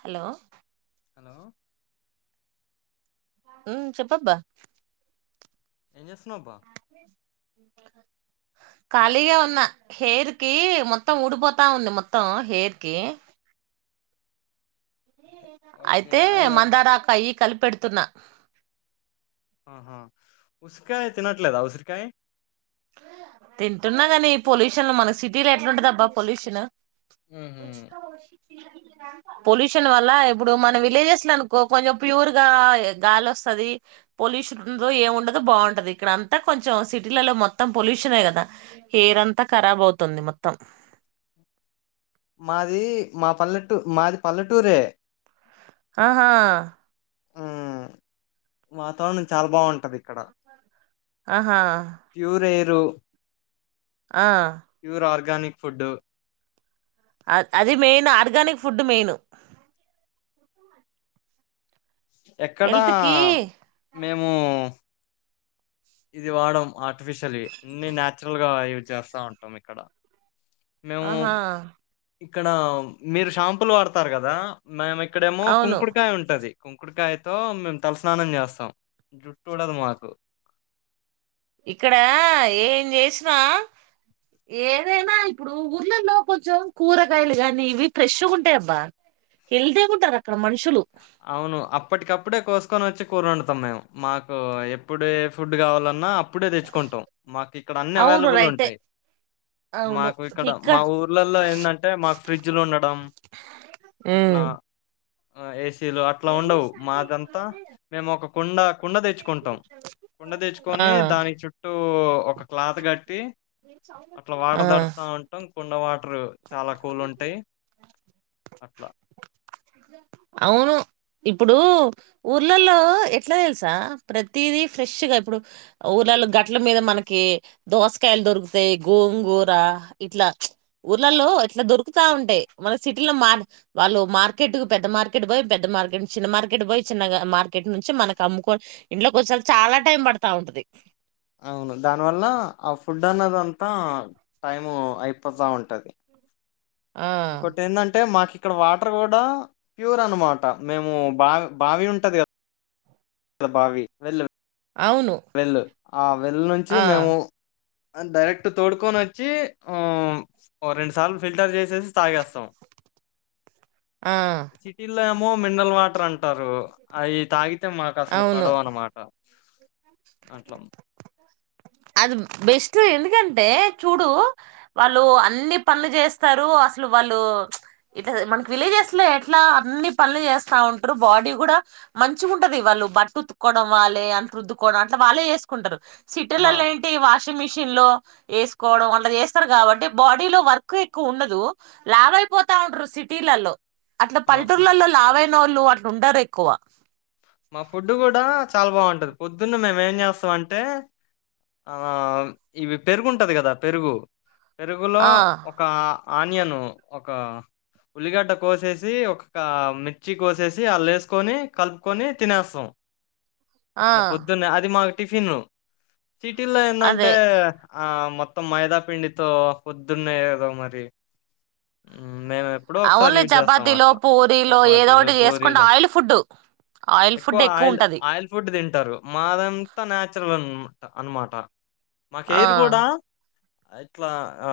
Hello hello ఉ చెప్పబ్బా ఏం చేస్తా [inaudible] ఖాళీగా ఉన్న హెయిర్ కి మొత్తం ఊడిపోతా ఉంది మొత్తం హెయిర్ కి ఓకే అయితే అయ మందారకాయి కలిపి పెడుతున్న ఆహా ఉసిరికాయ తినట్లేదా ఉసిరికాయ తింటున్నా కాని పొల్యూషన్ మన సిటీలో ఎట్లాలుంటద అబ్బా పొల్యూషన్ ఉహు రచకా [unintelligible] పొల్యూషన్ వల్ల ఇప్పుడు మన విలేజెస్ లో అనుకో కొంచెం ప్యూర్ గా గాలి వస్తుది పొల్యూషన్ ఏమి ఉండదుో బాగుంటది ఇక్కడ అంతా కొంచెం సిటీలలో మొత్తం మొత్తం పొల్యూషన్ ఏ కదా ఎయిర్ అంతా ఖరాబ్ అవుతుంది మొత్తం మాది మా పల్లెటూ మాది పల్లెటూరే ఆహా ఆ వాతావరణం చాలా బాగుంటది ఇక్కడ ఆహా ప్యూరేరు ఆ ఆర్గానిక్ ఫుడ్ అ అది మెయిన్ ఆర్గనిక్ ఫుడ్ మెయిన్ ఎక్కడా హెల్త్ కి మేము ఇది వాడం ఆర్టిఫిషియల్ అన్ని నచురల్ గా యూజ్ చేస్తా ఉంటాం ఇక్కడ మేము ఆహా ఇక్కడ మీరు షాంపులు వాడతారు కదా మేము ఇక్కడేమో అవును కుంకుడుకాయ ఉంటది కుంకుడుకాయతో మేము తలస్నానం చేస్తాం జుట్టుడదు మాకు ఇక్కడ ఏం చేసినా ఏదైనా ఇప్పుడు ఊర్లల్లో కొంచెం కూరగాయలు కానీ ఇవి ఫ్రెష్ ఉంటాయి అబ్బా హెల్తీగాగా ఉంటారు అక్కడ మనుషులు అవును అప్పటికప్పుడే కోస్త పసుకొని వచ్చి కూర వండుతాం మేము మాకు ఎప్పుడు ఏ ఫుడ్ కావాలన్నా అప్పుడే తెచ్చుకుంటాం మాకు ఇక్కడ అన్ని అవును అవైలబుల్ రైటే ఉంటాయి మాకు ఇక్కడ మా ఊర్లలో ఏంటంటే మాకు ఫ్రిడ్జ్లు ఉండడం ఇట్లా ఉమ్, ఆ ఏసి చీలు అట్లా ఉండవు మాదంతా మేము ఒక కుండ కుండ తెచ్చుకుంటాం కుండ ఆ తెచ్చుకొని దాని చుట్టూ ఒక క్లాత్ కట్టి అట్లా వాట ఆ తడుతా ఉంటాం కుండ వా చాలా కూల్ ఉంటాయి అట్లా అవును ఇప్పుడు ఊర్లలో ఎట్లా తెలుసా ప్రతిదీ ఫ్రెష్గా ఇప్పుడు ఊర్లలో గట్టల మీద మనకి దోసకాయలు దొరుకుతాయి గోంగూర ఇట్లా ఊర్లలో ఇట్లా దొరుకుతా ఉంటాయి మన సిటీలో మ వాళ్ళు మార్కెట్ పెద్ద మార్కెట్ పోయి పెద్ద మార్కెట్ చిన్న మార్కెట్ పోయి చిన్న మార్కెట్ నుంచి మనకు అమ్ముకోని ఇంట్లోకి వచ్చసారి చాలా టైం పడుతా ఉంటుది మొత్తా టైము అయిపోతా ఉంటది ఆ! ఇంకోటి ఏంటంటే మాకి ఇక్కడ వాటర్ కూడా ప్యూర్ అనమాట మేము బావి బావి ఉంటది కదా భావి వెళ్ళ అవును. ఆ వెల్లు నుంచి ఆ! మేము. డైరెక్ట్ తోడుకొని ఓచ్చి, అ రెండు సార్లు ఫిల్టర్ చేసేసి తాగేస్తాం. ఆ! సిటీల. మో మినరల్ వాటర్ అంటారు అవి తాగి అయితే మాకు అసలు అవును. పడవు అనమాట అట్ల అది బెస్ట్ ఎందుకంటే చూడు వాళ్ళు అన్ని పనులు చేస్తారు అసలు వాళ్ళు ఇ మనకి విలేజెస్ లో ఎట్లా అన్ని పనులు చేస్తా ఉంటారు బాడీ కూడా మంచి ఉంటది వాళ్ళు బట్టటు ఉతుక్కోవడం వాళ్ళే అంత రుద్దుకోవడం అట్లా వాళ్ళే చేసుకుంటారు పిల్ల మా ఏంటి వా మిషన్ లో వేసుకోవడం అలా చేస్తారు కాబట్టి బాడీ లో వర్క్ ఎక్కువ ఉండదు లావుఅయిపోతా ఉంటారు సిటీలలో అట్లా ఆహ్, హ్మ్. పల్లటూరులలో లావైన ఇంట్లోళ్ళు అట్లు ఉండరు ఎక్కువ. మా ఫుడ్ కూడా. చాలా బాగుంటది పొద్దున్న మేము ఏం చేస్తాం అంటే, ఆ ఇవి పెరుగుంటది కదా పెరుగు. పెరుగులో ఆ ఒక. ఆనియను, ఒక ఉల్లిగడ్డ కోసేసి, ఒక్క మిర్చి కోసేసి, అంల్లా ఏసుకొని కలు. కని తినేస్తాం. ఆ అట్లా పొద్దున్న అది మా. టిఫీను. సిటీలో ఏంటంటే అదే ఆ మొ. మొత్తం మైదా పపిండితో పొద్దున్నేదో మరి. మేము ఎప్పుడో ఒకసారి అవున్లే యూజ్ చేస్తాం చపాతీలో అట్లా పూరీలో ఏదో చపాతీలు ఒకటి చేసుకుంటం, పూరీలు ఆయిల్ ఫుడ్డు. ఎక్కువ ఆయిల్, ఆయిల్ ఫుడ్ తింటారు మా. అదంతా నేచురల్ అన్ అన్నమాట.. ఆ మాకేది కూడా. ఇట్లా ఆ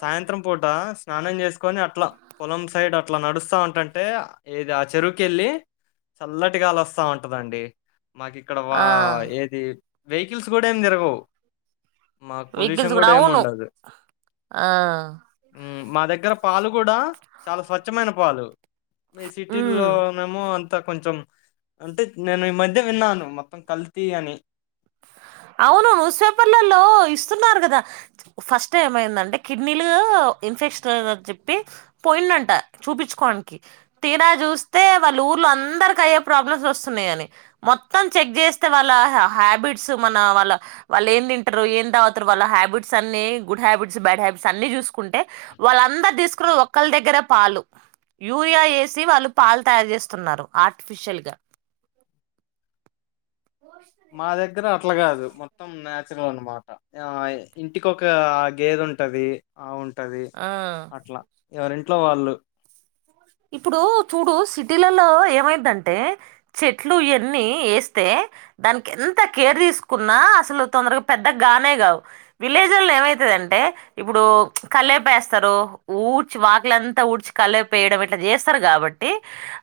సాయంత్రం పూట స్నానం చేసుకొని అట్లా పొలం సైడ్ అట్లా నడుస్తా ఉంటంటే ఇది ఆ చెరువుకెళ్ళి చల్ల. సుడి గాలివస్తా ఉంటదండి. మాకి ఇక్కడ వా ఆ ఏది. వెకిల్స్ కూడా ఏమి తిరగవు. మాకు పొల్యూషన్ వికీల్స్ కూడా ఏమి అవును ఉండదు ఆ. ఉమ్, మా దగ్గర పాలు కూడా, చాలా స్వచ్ఛమైన పాలు. మీ సిటీల్లో ఉమ్. నేమో. త కొంచెం. అంటే నేను ఈ మధ్య విన్నాను, మొత్తం కల్తీ అని. అవును ఉస్ పేపర్లలో ఇస్తున్నారు కదా ఫస్ట్ ఏమైందంటే కిడ్నీలు ఇన్ఫెక్షన్ అని చెప్పి పోయిండంట చూపించుకోవడానికి తీరా చూస్తే వాళ్ళ ఊర్లో అందరికి అయ్యే ప్రాబ్లమ్స్ వస్తున్నాయ అని మొత్తం చెక్ చేస్తే వాళ్ళ హ్యాబిట్ స్ మన వాళ్ళ వాళెం తింటారు ఏం తాగుతారు వాళ్ళ హ్యాబిట్స్ అన్ని గుడ్ హ్యాబిట్స్ బ్యాడ్ హ్యాబిట్స్ అన్ని చూసుకుంటే వాళ్ళందరు తీసుకురు ఒక్కల్ దగ్గరె పాలు యూరియా వేసి వాళ్ళు పాలు తాగే స్తున్నారు ఆర్టిఫిషియల్ గా మా దగ్గర అట్ల కాదు మొత్తం నాచురల్ అనమాట ఇంటికి ఒక గేద ఉంటది ఆ ఉంట వుంటది ఆ అట్ల ఎవరింట్లొ వాళ్ళు ఇప్పుడు చూడు సిటీలలో ఏమైతుంటే, చెట్లుఎన్నీ ఎస్తే దానికి ఎంత కేర్ తీసుకున్నా అసలు తొందరగా పెద్ద గానే గవు, విలేజ్లలో ఏమైతదంటే, ఇప్పుడు కళ్ళపి వేస్తారు ఊడ్చి వాకిలంతా ఊడ్చి కళ్ళపి ఎయడం. అట్లా చేస్తారు కాబట్టి,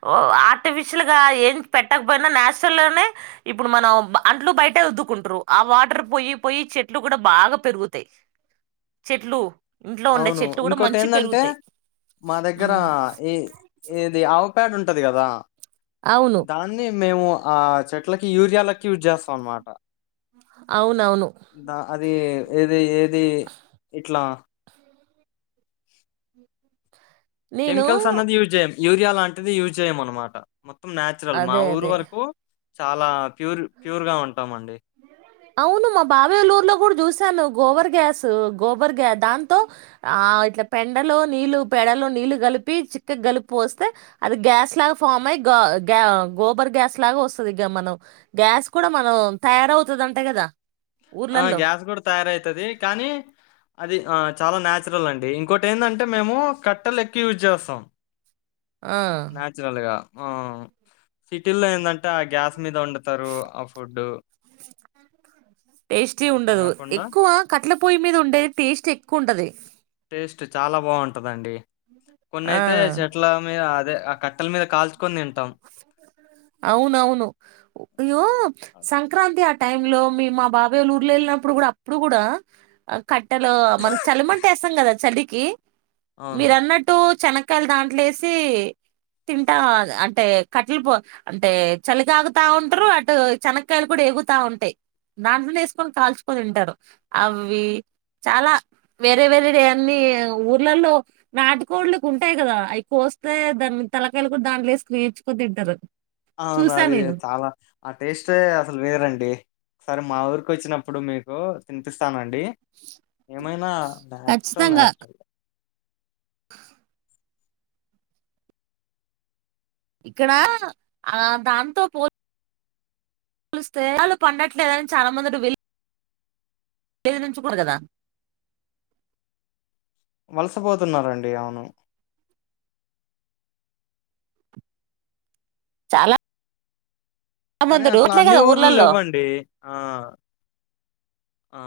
ఓ ఆర్టిఫిషియల్ గా ఏం పెట్టకపోయినా నాచురల్గానే, ఇప్పుడు మనం అంట్లు బయటే రుద్దుకుంటారు, ఆ వాటర్ పోయి పోయి చెట్లు కూడా బాగా పెరుగుతాయి, చెట్లు. ఇంట్లో ఉండే అవును చెట్లు కూడా ఇంకో మంచి ఏంటంటే పెరుగుతాయి మా దగ్గర ఉమ్, ఏ. ఏది అవ్. ఒక ప్యాడ్ ఉంటది కదా. అవును ధాన్యమ. మేము ఆ చెట్లకి యూరియాలకి యూజ్ చేస్తాం అనమాట అవున్ నవును దా అది ఏది ఏ ది ఇట్ల నేను కెమికల్స్ అన్నది యూజ్ చేయం యూరియ లాంటిది యూజ్ చేయమన్నమాట మొత్తం న్యాచురల్ మా అదే ఊరు అదే వరకు చాలా ప్యూర్ ప్యూర్ గా ఉంటామండి అవును మా బావే వాల్ల ఊర్లో కూడా జాస్ స్తను గోబర్ గ్యాస్ గోబర్ గ్య దాంతో ఆ ఇట్ల పెండలో నీళ్లు పెడలో నీళ్లు కలిపి చిక్క కలిపిపోస్తే అది గ్యాస్ లాగా ఫా అయి గోర్ గ్యాస్ లాగా వ స్తుతిగా మనం గ్యాస్ కూడా మనం తయారవు తది అంటే కదా ఆ ఊర్లల్లో గ్యాస్ కూడ తయారవుతది కానీ అది ఆ చాన న్యాచురల్ అండి ఇంకోటి ఏంటంటే మేము కట్టలు ఎక్కువ యూజ్ చేస్తాం ఆ న్యాచురల్ ఇగ ఆ సిటీల్లో ఏంటంటే ఆ గ్యాస్ మీద వండుతరు ఆ ఫుడ్డు టేస్టీ అట్లా ఉండదు కాకుండా ఎక్కువ కట్ల పొయ్యి మీద ఉండేది టేస్ట్ ఎక్కు కుండది టేస్ట్ చాల బాగుంటదండి కొన్ని అయితే ఆ చెట్ల మీద దే ఆ కట్టల మీద కాల్చుకొని తింటాం అవునవును నువ్ సంక్రాంతి అట్ట టైమ్ లో మీ మా బాబయ్య ఊర్లో వెళ్ళినప్పుడు కూడా అప్పుడు కూడా కట్టెలో మనకి చలిమంట వేస్తాం కదా చలికి ఓకే అవును. మీరు అన్నట్టు చెనక్కాయలు దాంట్లో వేసి తింటా అంటే కట్టల్ పో అంటే చలికా ఆగుతా ఉంటారు అటు చెనకాయలు కూడా ఎగుతా ఉంటాయి దాంట్నే వేసుకొని కాల్చుకొని తింటారు అవి చాలా వేరే వేరే అన్నిీ ఊర్లలో నాటుకోళ్కి ఉంటాయి కదా అవి కోస్తే దాన్ని తలకాయలు కూడా దాంట్లో వేసుకుని వేయంచుకొని తింటారు అవున చూసా అది నేను. చాల ఆ టేస్ట్ అసలు వేరండి ఒకసారి మా ఊరికి వచ్చినప్పుడు మీకు తినిపిస్తానండి డి ఏమైనా నాచురల్ ఖచ్చితంగా. నాచురల్ ఇక్కడ ఆ దాంతొ పోల్ వాలు స్థరాలు పండట్లేదని చాల మంది డు వెలు [unintelligible] ఉంచకూడదు కదా వలసపోతున్న్నారండి అవును చాలా కానీ మందురు అట్లా అట్లే అన్ని కదా ఊర్లు ఊర్లల్లో. ఇవ్వండి ఆ ఆ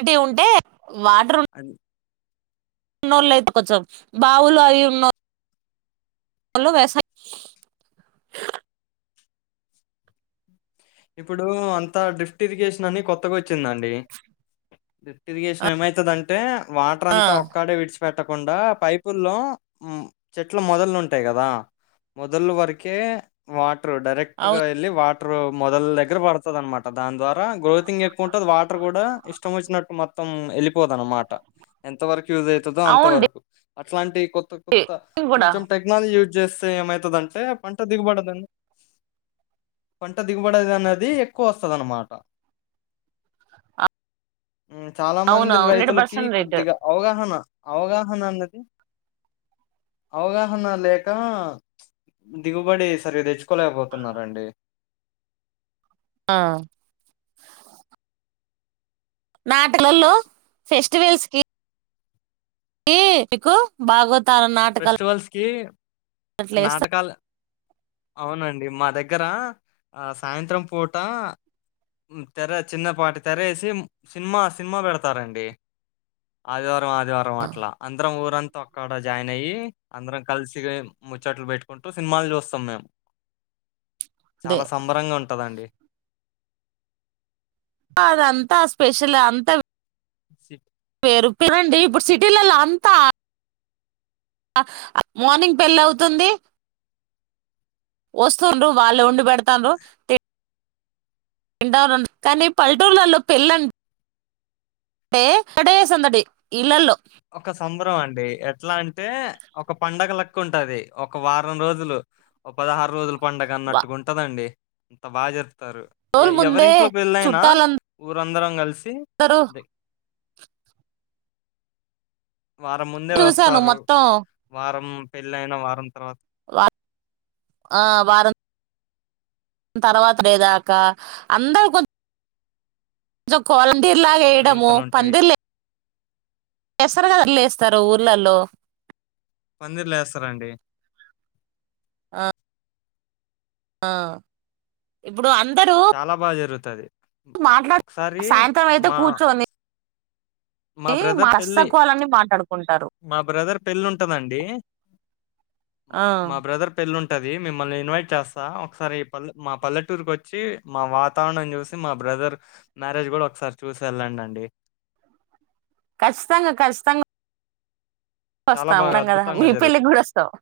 ఇటి ఉంటే వాటర్ అది న్నోళ్ళు అయితే కొంచెం బావులు అయి ఉనోళ్ళు చలో వేసా ఇప్పుడు అంత డ్రిఫ్ట్ ఇరిగేషన్ అని కొత్తగా వచ్చ వచ్చిందాండి బ్రిట్ ఇరిగేషన్ ఏమైతదంటే వాటర్ ఆ! అంతా ఒక్కడే విడ్చు పెట్టకుండా పైపుల్లో చెట్లు మొదలు ఉంటాయి కదా మొదలు వరకే వా టర్ డైరక్ట్ గా అవును. వెళ్ళి వాట్ టో మొదల దగ్గర పడుతుంది అనమాట దాని ద్వారా గ్రోతిింగ్ ఎక్కువ ఉంటంది వాటర్ కూడా ఇష్టం వచ్చినట్టు మొత్తం వెళ్ళిపోద అనమాట ఎంత వరకు యూజ్ అవుతుందో అంత అవును డి- వరకు అట్లాంటిక్ కొత్త కొత్త కూడా కొంచెం టెక్నాలజీ చేస్తే ఏమయిత దంటే పంట దిగుబడదండి వుంది అండి దిగుబడది అన్నది ఎక్కువ వస్తుంది అన్నమాట చాలా మంది అవునవును. రైతులకి రేట్. కొద్దిగా అవగాహన అవగాహన అన్నది అవగాహన లేక దిగుబడి సరి తెచ్చుకోలేకపోతున్నారండి ఆ నాటలలో ఫెస్టివెల్స్ కి ఏ ఎకు భాగత్ ఫెస్టివల్స్ కి అట్లా ఏస్తారు. నాటకాలు అవునండి మ దగ్గర ఆ సాయంత్రం పూట తెర చిన్నపాటి తెరేసి సినిమా సినిమా పెడతారండి అది ఆదివారం అట్ల అందరం ఊరంతా తక్కకాడా జాయిన్ అయ్యి అందరం కలిసి ముచ్చట్లు పెట్టుకుంటూ సినిమాలు చూస్తాం మేము అదే చాలా సంబరంగా ఉంటదండి అ అద అంతా స్పెషల్ అంతా చెట్ పేరు పేరండి ఇప్పుడు సిటీలలో అంతా మార్నింగ్ పెళ్ళి అవుతుంది వస్తుండ్రు వాళ్ళే ఉండి పెెడతాను్ర ఎంట ఉ కానీ పల్లెటూరులలో పెళం అంటే సందడే సందడి ఇళ్లల్లో ఒక సముందరం అండి ఎట్లా అంటే ఒక పండగ లెకు ఉంటది ఒక వారం రోజులు ఒక పదహారు రోజులు పండుగ అన్నట్టుకుంటదండి అంత బా చెతారు రోజుల ఎ ముందే ఎవరింట్లో పెళ్ళైనా చుట్టాలందరూ ఊరందరం కలిసి ద వారం ముందే చూసాను వస్తారు మొత్తం వారం పెళ్ళ అయిన వారం తర్వాత వా ఆ వారం తర్వాత లేదాకా అందరు కొ కొలం లాగ వేయడము అప్పగింతలు ఉంటాయి పందిర్ లే ఎస్ సరగాదిలేస్తారు ఊర్లల్లో పందిలేస్తారాండి అ అ ఇప్పుడు అందరూ సరే మాట్లాడు సాయంత్రం అయితే మా కూర్చోని మా ఏ బ్రదర్ పెళ్ళి మాక్కువాలన్నీ మాట్లాడుకో మా బ్రదర్ పెళ్ళి ఉంటందండి ఆ మా బ్రదర్ పెళ్ళుంటే ఉంటంది మిమ్మల్ని ఇన్వైట్ చేస్తా ఒకసారిల్ల మా పల్లెటూరుకి వచ్చి మా వాతావరణం చూసి మా బ్రదర్ మ్యారేజ్ కూడా ఒకసారి చూసి వెళ్ళండి అండి ఖచ్చితంగా ఖచ్చితంగా చాలా వస్తాము బాగా కదా అద్భుతంగా మీ పెళ్ళికి జరుగుతది. కూడా వస్తావు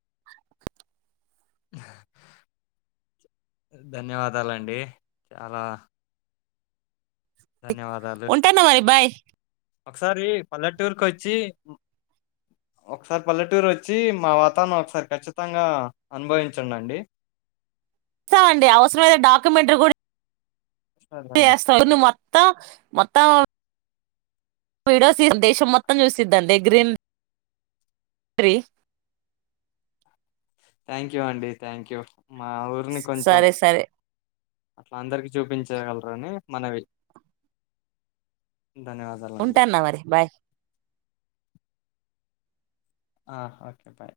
[inaudible] ధన్యవాదాలండి చాలా ధన్యవాదాలు. ఉంటాన్న మరిబ్ బాయ్ ఒకసారి పల్లెటూరుకి వచ్చి ఒకసారి పల్లెటూరు వచ్చి మా వాతావరణం ఒకసారి ఖచ్చితంగా అనుభవించం అండి చేస్తామండి అవసరమైన డాక్యుమెంటట్ కూడా సరే అండి. స్త మ మత్తా మత్త విడస్ దేశ మొత్తం న్యూస్ద్త గ్రీన్ థ్యాంక్ యూ అండి థ్యాంక్ యూ మా స ఊరిని కొంచెం సరే సరే అందరికి చూపించగలరు అని మనవి ధన్యవాదాలండి. ఉంటాన్న మరి బాయ్ ఆ ఓకే బాయ్